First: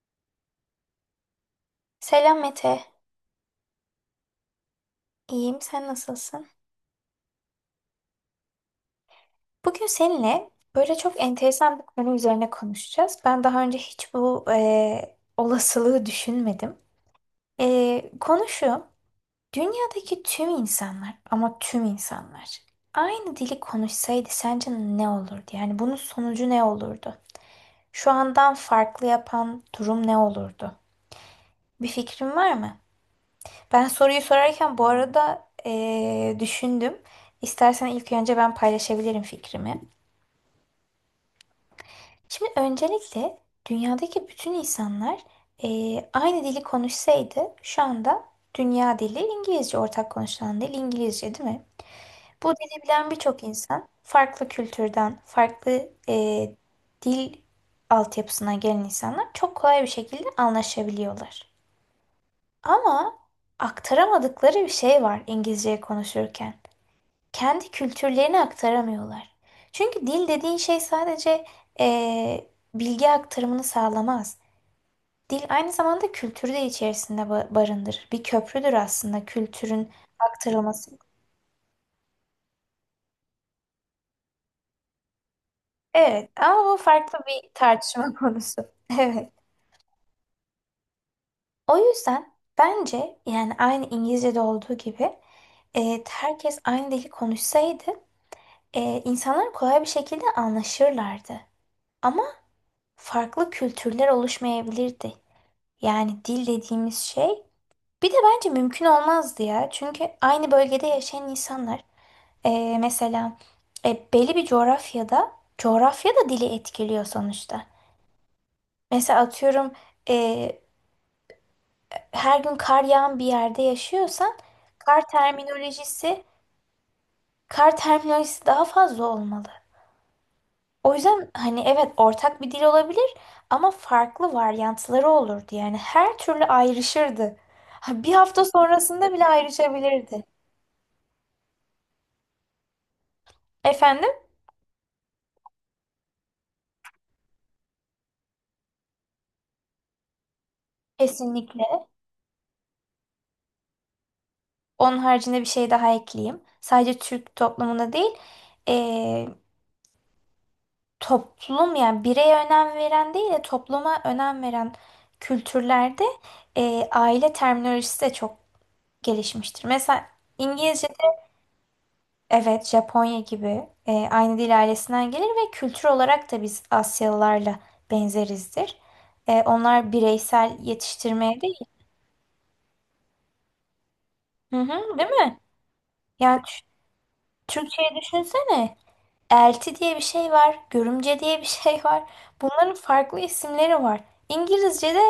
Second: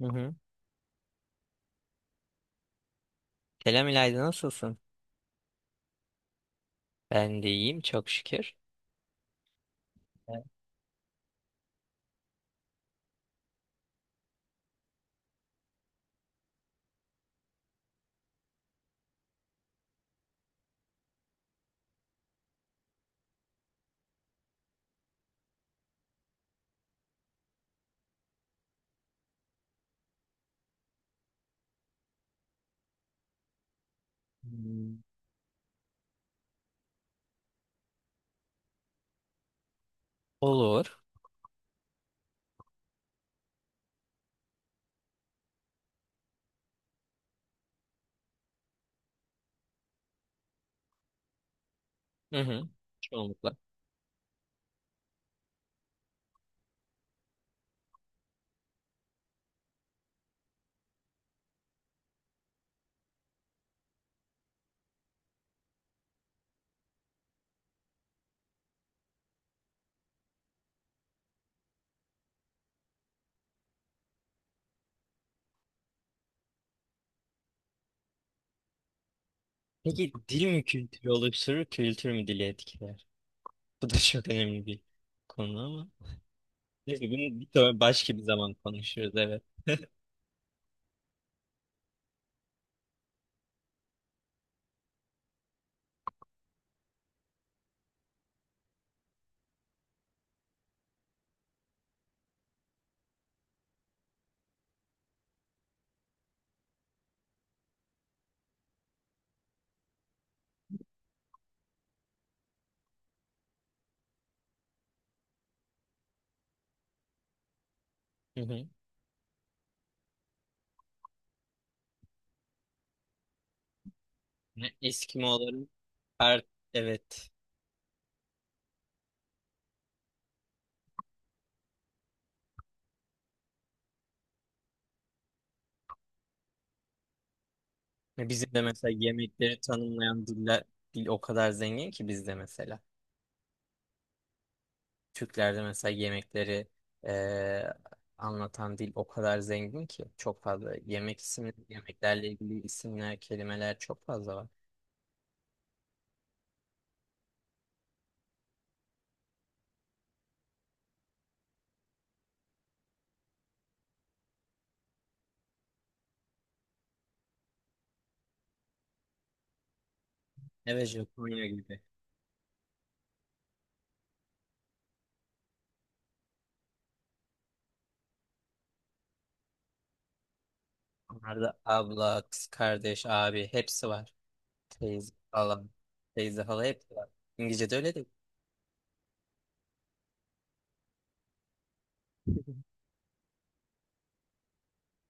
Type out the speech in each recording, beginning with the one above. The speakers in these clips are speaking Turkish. Hı hı. Selam Mete. Selam İlayda, nasılsın? İyiyim, sen nasılsın? Ben de iyiyim, çok şükür. Bugün Evet. seninle böyle çok enteresan bir konu üzerine konuşacağız. Ben daha önce hiç bu olasılığı düşünmedim. E, konu şu, dünyadaki tüm insanlar ama tüm insanlar aynı dili konuşsaydı sence ne olurdu? Yani bunun sonucu ne olurdu? Şu andan farklı yapan durum ne olurdu? Bir fikrin var mı? Ben soruyu sorarken bu Hmm. arada düşündüm. İstersen ilk önce ben paylaşabilirim fikrimi. Olur. Şimdi öncelikle dünyadaki bütün insanlar aynı dili konuşsaydı şu anda dünya dili İngilizce, ortak konuşulan dil İngilizce değil mi? Hı Bu hı. dili bilen birçok Çoğunlukla. insan farklı kültürden, farklı eee, dil altyapısına gelen insanlar çok kolay bir şekilde anlaşabiliyorlar. Ama aktaramadıkları bir şey var İngilizce konuşurken. Kendi kültürlerini aktaramıyorlar. Çünkü dil dediğin şey sadece eee, bilgi aktarımını sağlamaz. Dil aynı zamanda kültürü de içerisinde barındırır. Bir köprüdür aslında kültürün Peki dil mi aktarılması. kültürü oluşturur, kültür mü dili etkiler? Bu da çok önemli bir konu ama. Evet, ama bu Neyse, farklı bunu bir bir sonra tartışma başka bir zaman konusu. konuşuruz, Evet. evet. O yüzden bence yani aynı İngilizce'de olduğu gibi herkes aynı dili konuşsaydı insanlar kolay bir şekilde anlaşırlardı. Ama farklı kültürler oluşmayabilirdi. Yani dil dediğimiz şey bir de bence mümkün olmazdı ya. Çünkü aynı bölgede yaşayan insanlar mesela belli bir coğrafyada, coğrafya da dili etkiliyor sonuçta. Hı hı. Mesela atıyorum, e, her gün kar yağan bir yerde yaşıyorsan Ne, kar Eskimoların terminolojisi her, evet. kar terminolojisi daha fazla olmalı. O yüzden hani evet, ortak bir dil olabilir ama farklı varyantları olurdu. Yani her türlü ayrışırdı. Ha, Bir hafta Bizim de mesela sonrasında bile yemekleri ayrışabilirdi. tanımlayan diller, dil o kadar zengin ki bizde mesela. Efendim? Türklerde mesela yemekleri e, anlatan dil o kadar zengin ki çok fazla yemek ismi, Kesinlikle. yemeklerle ilgili isimler, kelimeler çok fazla var. Onun haricinde bir şey daha ekleyeyim. Sadece Türk toplumunda değil, eee, toplum yani bireye önem veren değil de topluma önem veren kültürlerde aile terminolojisi de çok gelişmiştir. Mesela Evet, İngilizce, Japonya gibi. evet Japonya gibi, aynı dil ailesinden gelir ve kültür olarak da biz Asyalılarla benzerizdir. Onlar bireysel yetiştirmeye değil. Onlarda abla, kız kardeş, abi hepsi var. Hı hı, değil Teyze, mi? hala, Yani teyze, hala hepsi var. İngilizce'de öyle Türkçe'yi değil. düşünsene. Elti diye bir şey var, görümce diye bir şey var. Bunların farklı isimleri var. İngilizce'de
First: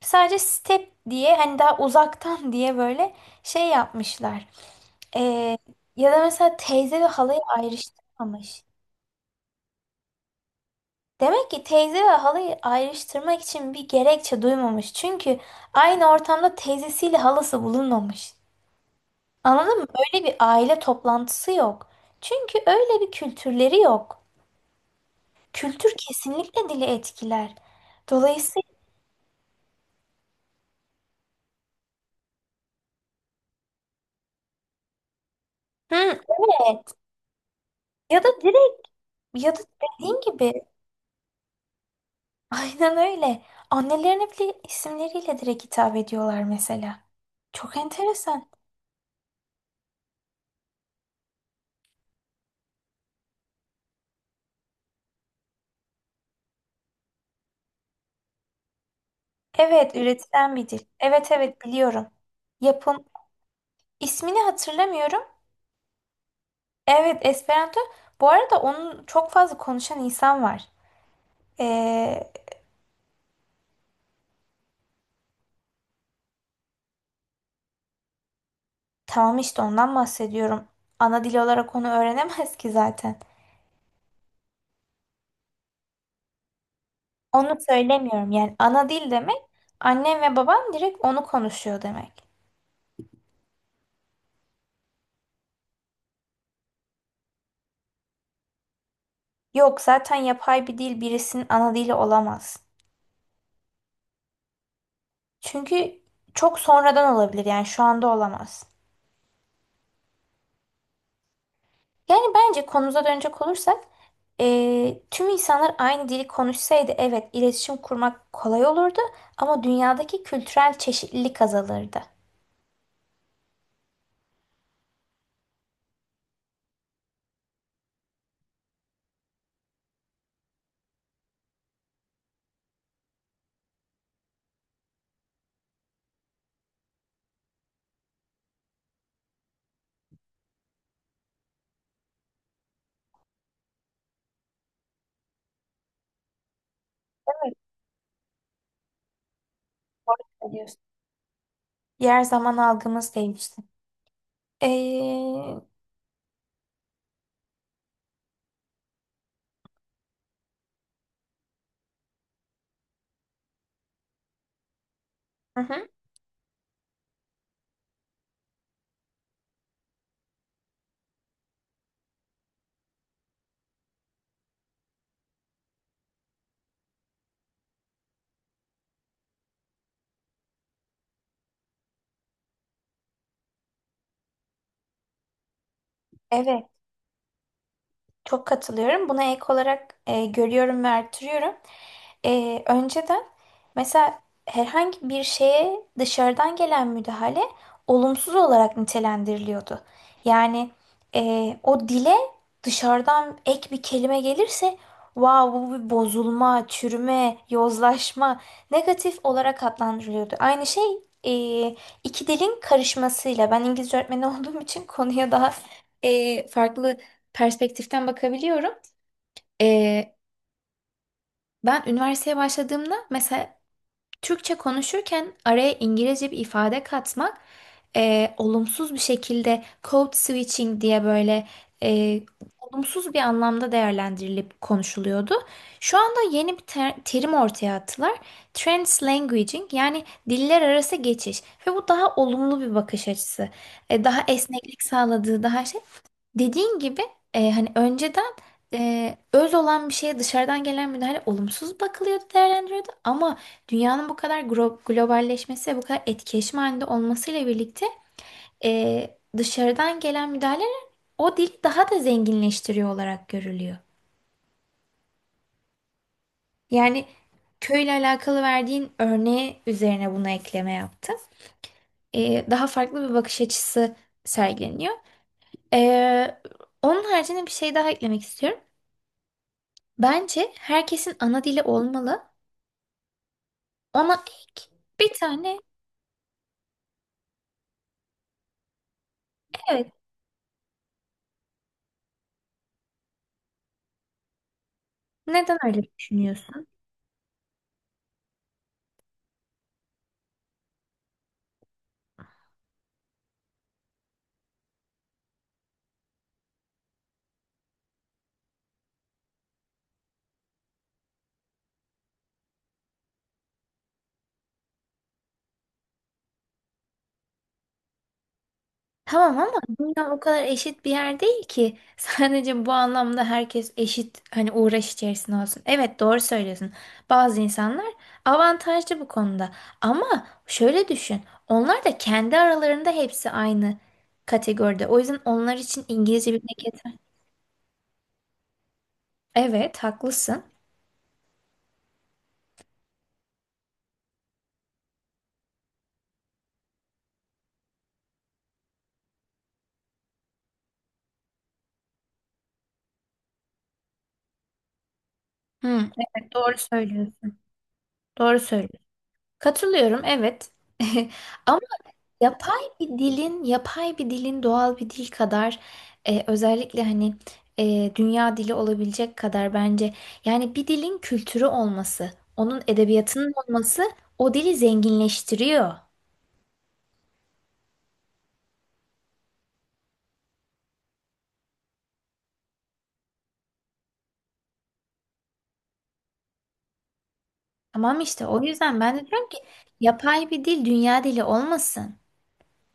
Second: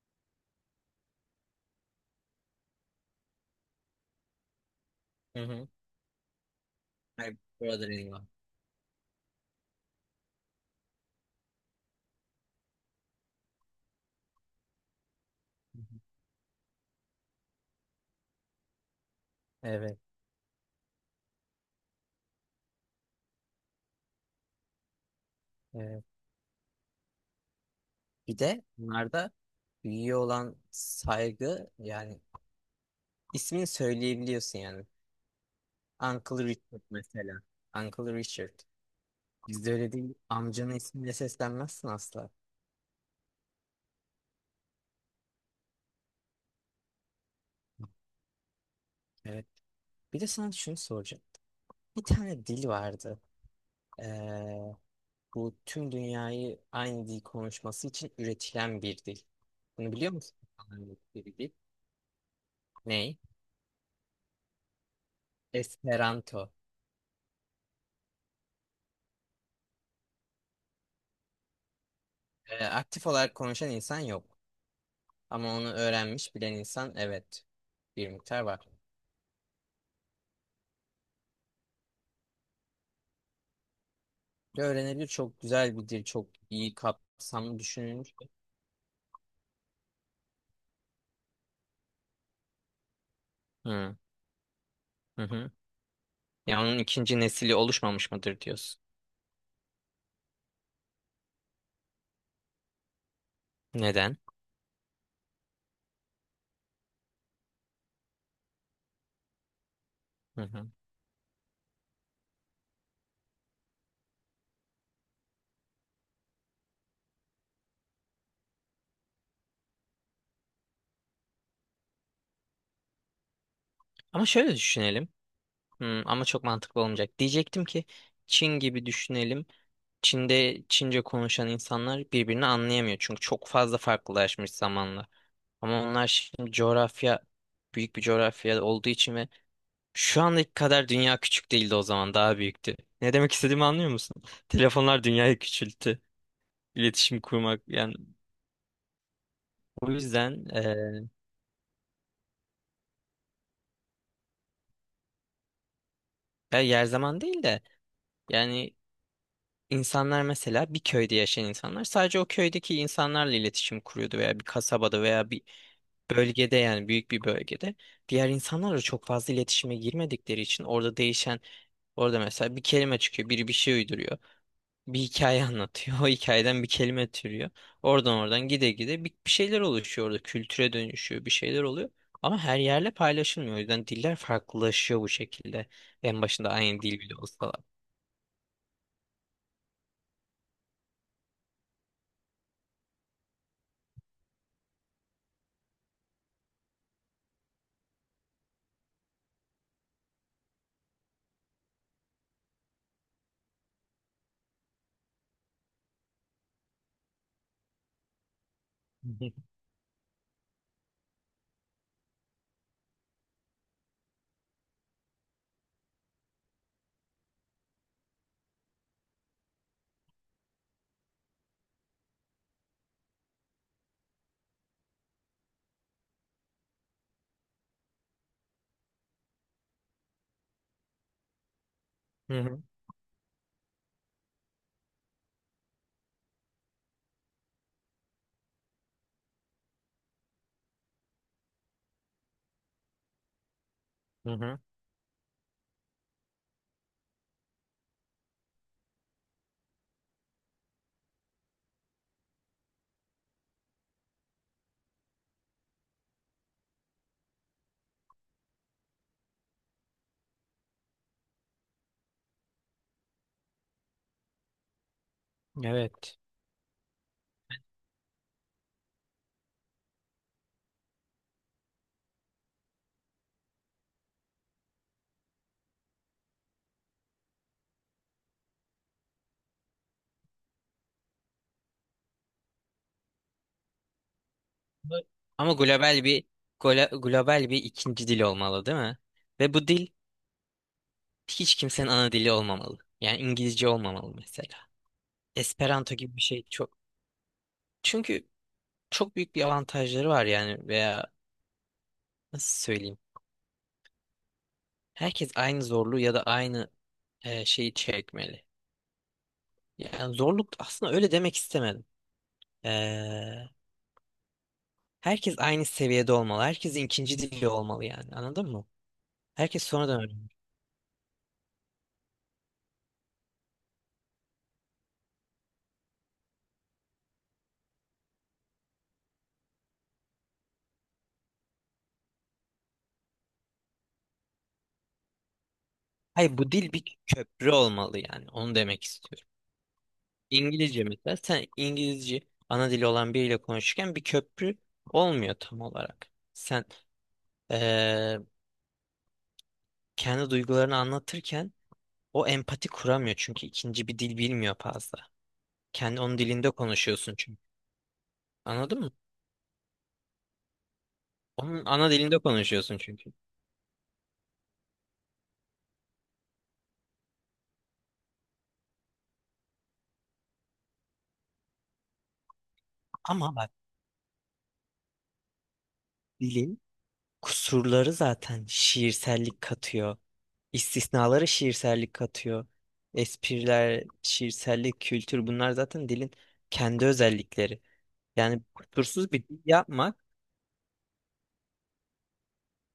sadece step diye, hani daha uzaktan diye böyle şey yapmışlar. Hı Ee, hı. ya da mesela teyze ve My halayı brother in law. ayrıştırmamış. Demek ki teyze ve halayı ayrıştırmak için bir gerekçe duymamış. Çünkü Hı hı. aynı ortamda teyzesiyle halası bulunmamış. Anladın mı? Evet, Öyle bir aile toplantısı yok. Çünkü öyle bir kültürleri yok. Kültür evet. kesinlikle dili etkiler. Bir de Dolayısıyla bunlarda büyüğe olan saygı, yani ismini söyleyebiliyorsun yani. hı, Uncle Richard evet, mesela. Uncle ya da Richard. direkt, ya da Bizde öyle değil. dediğin gibi Amcanın ismiyle seslenmezsin asla. aynen öyle. Annelerine bile isimleriyle direkt hitap ediyorlar mesela. Çok enteresan. Evet. Bir de sana şunu soracağım. Bir tane dil vardı. Ee, bu tüm dünyayı aynı dil konuşması için üretilen bir dil. Bunu Evet, biliyor musun? üretilen bir dil. Evet Bir dil. evet, biliyorum. Yapım Ney? ismini hatırlamıyorum. Esperanto. Evet, Esperanto. Bu arada onun çok fazla konuşan insan var. Ee, Aktif olarak konuşan insan yok. Ama onu öğrenmiş bilen insan, evet. Bir miktar var. tamam işte ondan bahsediyorum. Ana dil olarak onu öğrenemez ki zaten. Ve öğrenebilir, çok güzel bir dil. Çok iyi Onu kapsamlı düşünülmüş. söylemiyorum, yani ana dil demek annem ve babam direkt onu konuşuyor demek. Hı hı. Hı. Ya onun ikinci nesili oluşmamış mıdır diyorsun. Yok, zaten yapay bir dil birisinin ana dili olamaz. Neden? Çünkü çok sonradan olabilir, yani şu anda olamaz. Hı hı. Yani bence konumuza dönecek olursak, tüm insanlar aynı dili konuşsaydı evet, iletişim kurmak kolay olurdu ama dünyadaki kültürel çeşitlilik azalırdı. Ama şöyle düşünelim. Hmm, ama çok mantıklı olmayacak. Diyecektim ki Çin gibi düşünelim. Çin'de Çince konuşan insanlar birbirini anlayamıyor. Çünkü çok fazla farklılaşmış zamanla. Ama onlar şimdi coğrafya, büyük bir coğrafya olduğu için ve şu andaki kadar dünya küçük değildi, o zaman daha büyüktü. Ne demek istediğimi anlıyor musun? Telefonlar dünyayı küçülttü. İletişim kurmak yani, o yüzden Ne diyorsun? Yer zaman algımız değişti. Eee, ya yer zaman değil de yani İnsanlar mesela bir köyde yaşayan insanlar sadece o köydeki insanlarla iletişim kuruyordu veya bir kasabada veya bir hı hı, bölgede, yani büyük bir bölgede diğer insanlarla çok fazla iletişime girmedikleri için orada değişen, orada mesela bir kelime çıkıyor, biri bir şey uyduruyor, bir hikaye anlatıyor, o hikayeden bir kelime türüyor, oradan oradan gide gide bir şeyler oluşuyor, orada kültüre dönüşüyor, bir şeyler oluyor ama her yerle paylaşılmıyor, o yüzden diller farklılaşıyor bu şekilde, en başında evet. aynı dil bile olsa. Çok katılıyorum. Buna ek olarak görüyorum ve artırıyorum. Önceden mesela herhangi bir şeye dışarıdan gelen müdahale olumsuz olarak nitelendiriliyordu. Yani e, o dile dışarıdan ek bir kelime gelirse wow, bu bir bozulma, çürüme, yozlaşma, negatif olarak adlandırılıyordu. Aynı şey e, iki dilin karışmasıyla, ben İngilizce öğretmeni olduğum için konuya daha farklı perspektiften bakabiliyorum. E, ben üniversiteye başladığımda mesela Türkçe konuşurken araya İngilizce bir ifade katmak olumsuz bir şekilde code switching diye böyle e, Hı hı. olumsuz bir anlamda değerlendirilip konuşuluyordu. Şu anda yeni bir terim ortaya attılar. Translanguaging, yani diller arası geçiş ve bu daha olumlu bir bakış açısı. Daha Hı hı. esneklik sağladığı, daha şey. Dediğin gibi hani önceden öz olan bir şeye dışarıdan gelen müdahale olumsuz bakılıyordu, değerlendiriyordu. Ama dünyanın bu kadar globalleşmesi ve bu kadar etkileşim halinde olmasıyla birlikte dışarıdan gelen müdahaleler o dili daha da zenginleştiriyor olarak görülüyor. Evet. Yani köyle alakalı verdiğin örneği üzerine buna ekleme yaptım. Daha farklı bir bakış açısı sergileniyor. E, onun haricinde bir şey daha eklemek istiyorum. Bence herkesin ana dili olmalı. Ona ek Bu- bir Ama tane, global bir, global bir ikinci dil olmalı, değil mi? Ve bu dil evet. hiç kimsenin ana dili olmamalı. Yani İngilizce olmamalı mesela. Neden öyle Esperanto gibi bir şey düşünüyorsun? çok. Çünkü çok büyük bir avantajları var yani, veya nasıl söyleyeyim. Herkes aynı zorluğu ya da aynı şeyi çekmeli. Yani zorluk, aslında öyle demek istemedim. Eee, herkes aynı seviyede olmalı. Herkesin ikinci dili olmalı yani. Anladın mı? Tamam ama Herkes sonradan dünya o öğreniyor. kadar eşit bir yer değil ki. Sadece bu anlamda herkes eşit hani uğraş içerisinde olsun. Evet, doğru söylüyorsun. Bazı insanlar avantajlı bu konuda. Ama şöyle düşün. Onlar da kendi aralarında hepsi aynı kategoride. O yüzden onlar için İngilizce Hayır, bu bilmek dil yeter. bir köprü olmalı yani. Onu demek istiyorum. Evet, haklısın. İngilizce mesela, sen İngilizce ana dili olan biriyle konuşurken bir köprü olmuyor tam olarak. Sen eee, kendi duygularını anlatırken o empati kuramıyor, çünkü ikinci bir dil bilmiyor fazla. Hı, Kendi, onun evet, dilinde doğru konuşuyorsun söylüyorsun. çünkü. Doğru Anladın söylüyorsun. mı? Katılıyorum, evet. Ama Onun ana dilinde yapay konuşuyorsun bir çünkü. dilin, yapay bir dilin doğal bir dil kadar özellikle hani dünya dili olabilecek kadar bence, yani bir dilin kültürü olması, onun edebiyatının Ama bak, olması o dili zenginleştiriyor. dilin kusurları zaten şiirsellik katıyor. İstisnaları şiirsellik katıyor. Espriler, şiirsellik, kültür, bunlar zaten dilin kendi özellikleri. Tamam işte, Yani o yüzden ben de kusursuz diyorum bir ki dil yapmak yapay bir dil dünya dili olmasın.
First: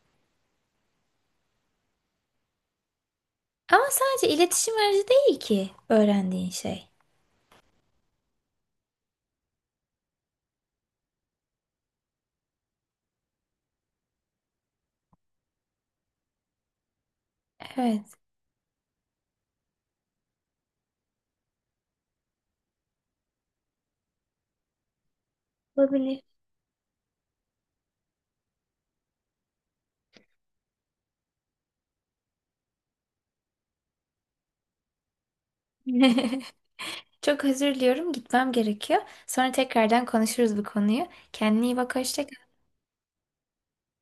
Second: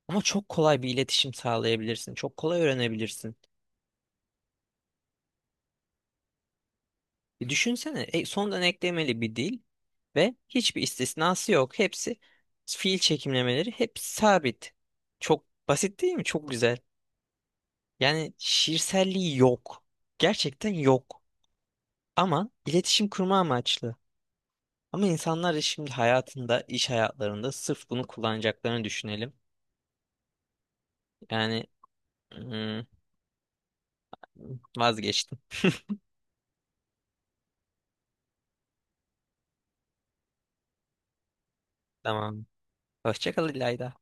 ama çok kolay bir iletişim sağlayabilirsin. Çok kolay öğrenebilirsin. Ama sadece iletişim aracı değil ki öğrendiğin şey. Düşünsene, sondan eklemeli bir dil ve hiçbir istisnası yok. Hepsi, fiil çekimlemeleri hep sabit. Çok basit değil mi? Çok güzel. Evet, Yani şiirselliği yok. Gerçekten yok. Ama iletişim kurma amaçlı. Ama insanlar da şimdi olabilir. hayatında, iş hayatlarında sırf bunu kullanacaklarını düşünelim. Yani, hmm, vazgeçtim. Çok özür diliyorum, gitmem gerekiyor. Sonra tekrardan konuşuruz bu konuyu. Kendine iyi bak, hoşça Tamam. kal. Hoşça kal İlayda.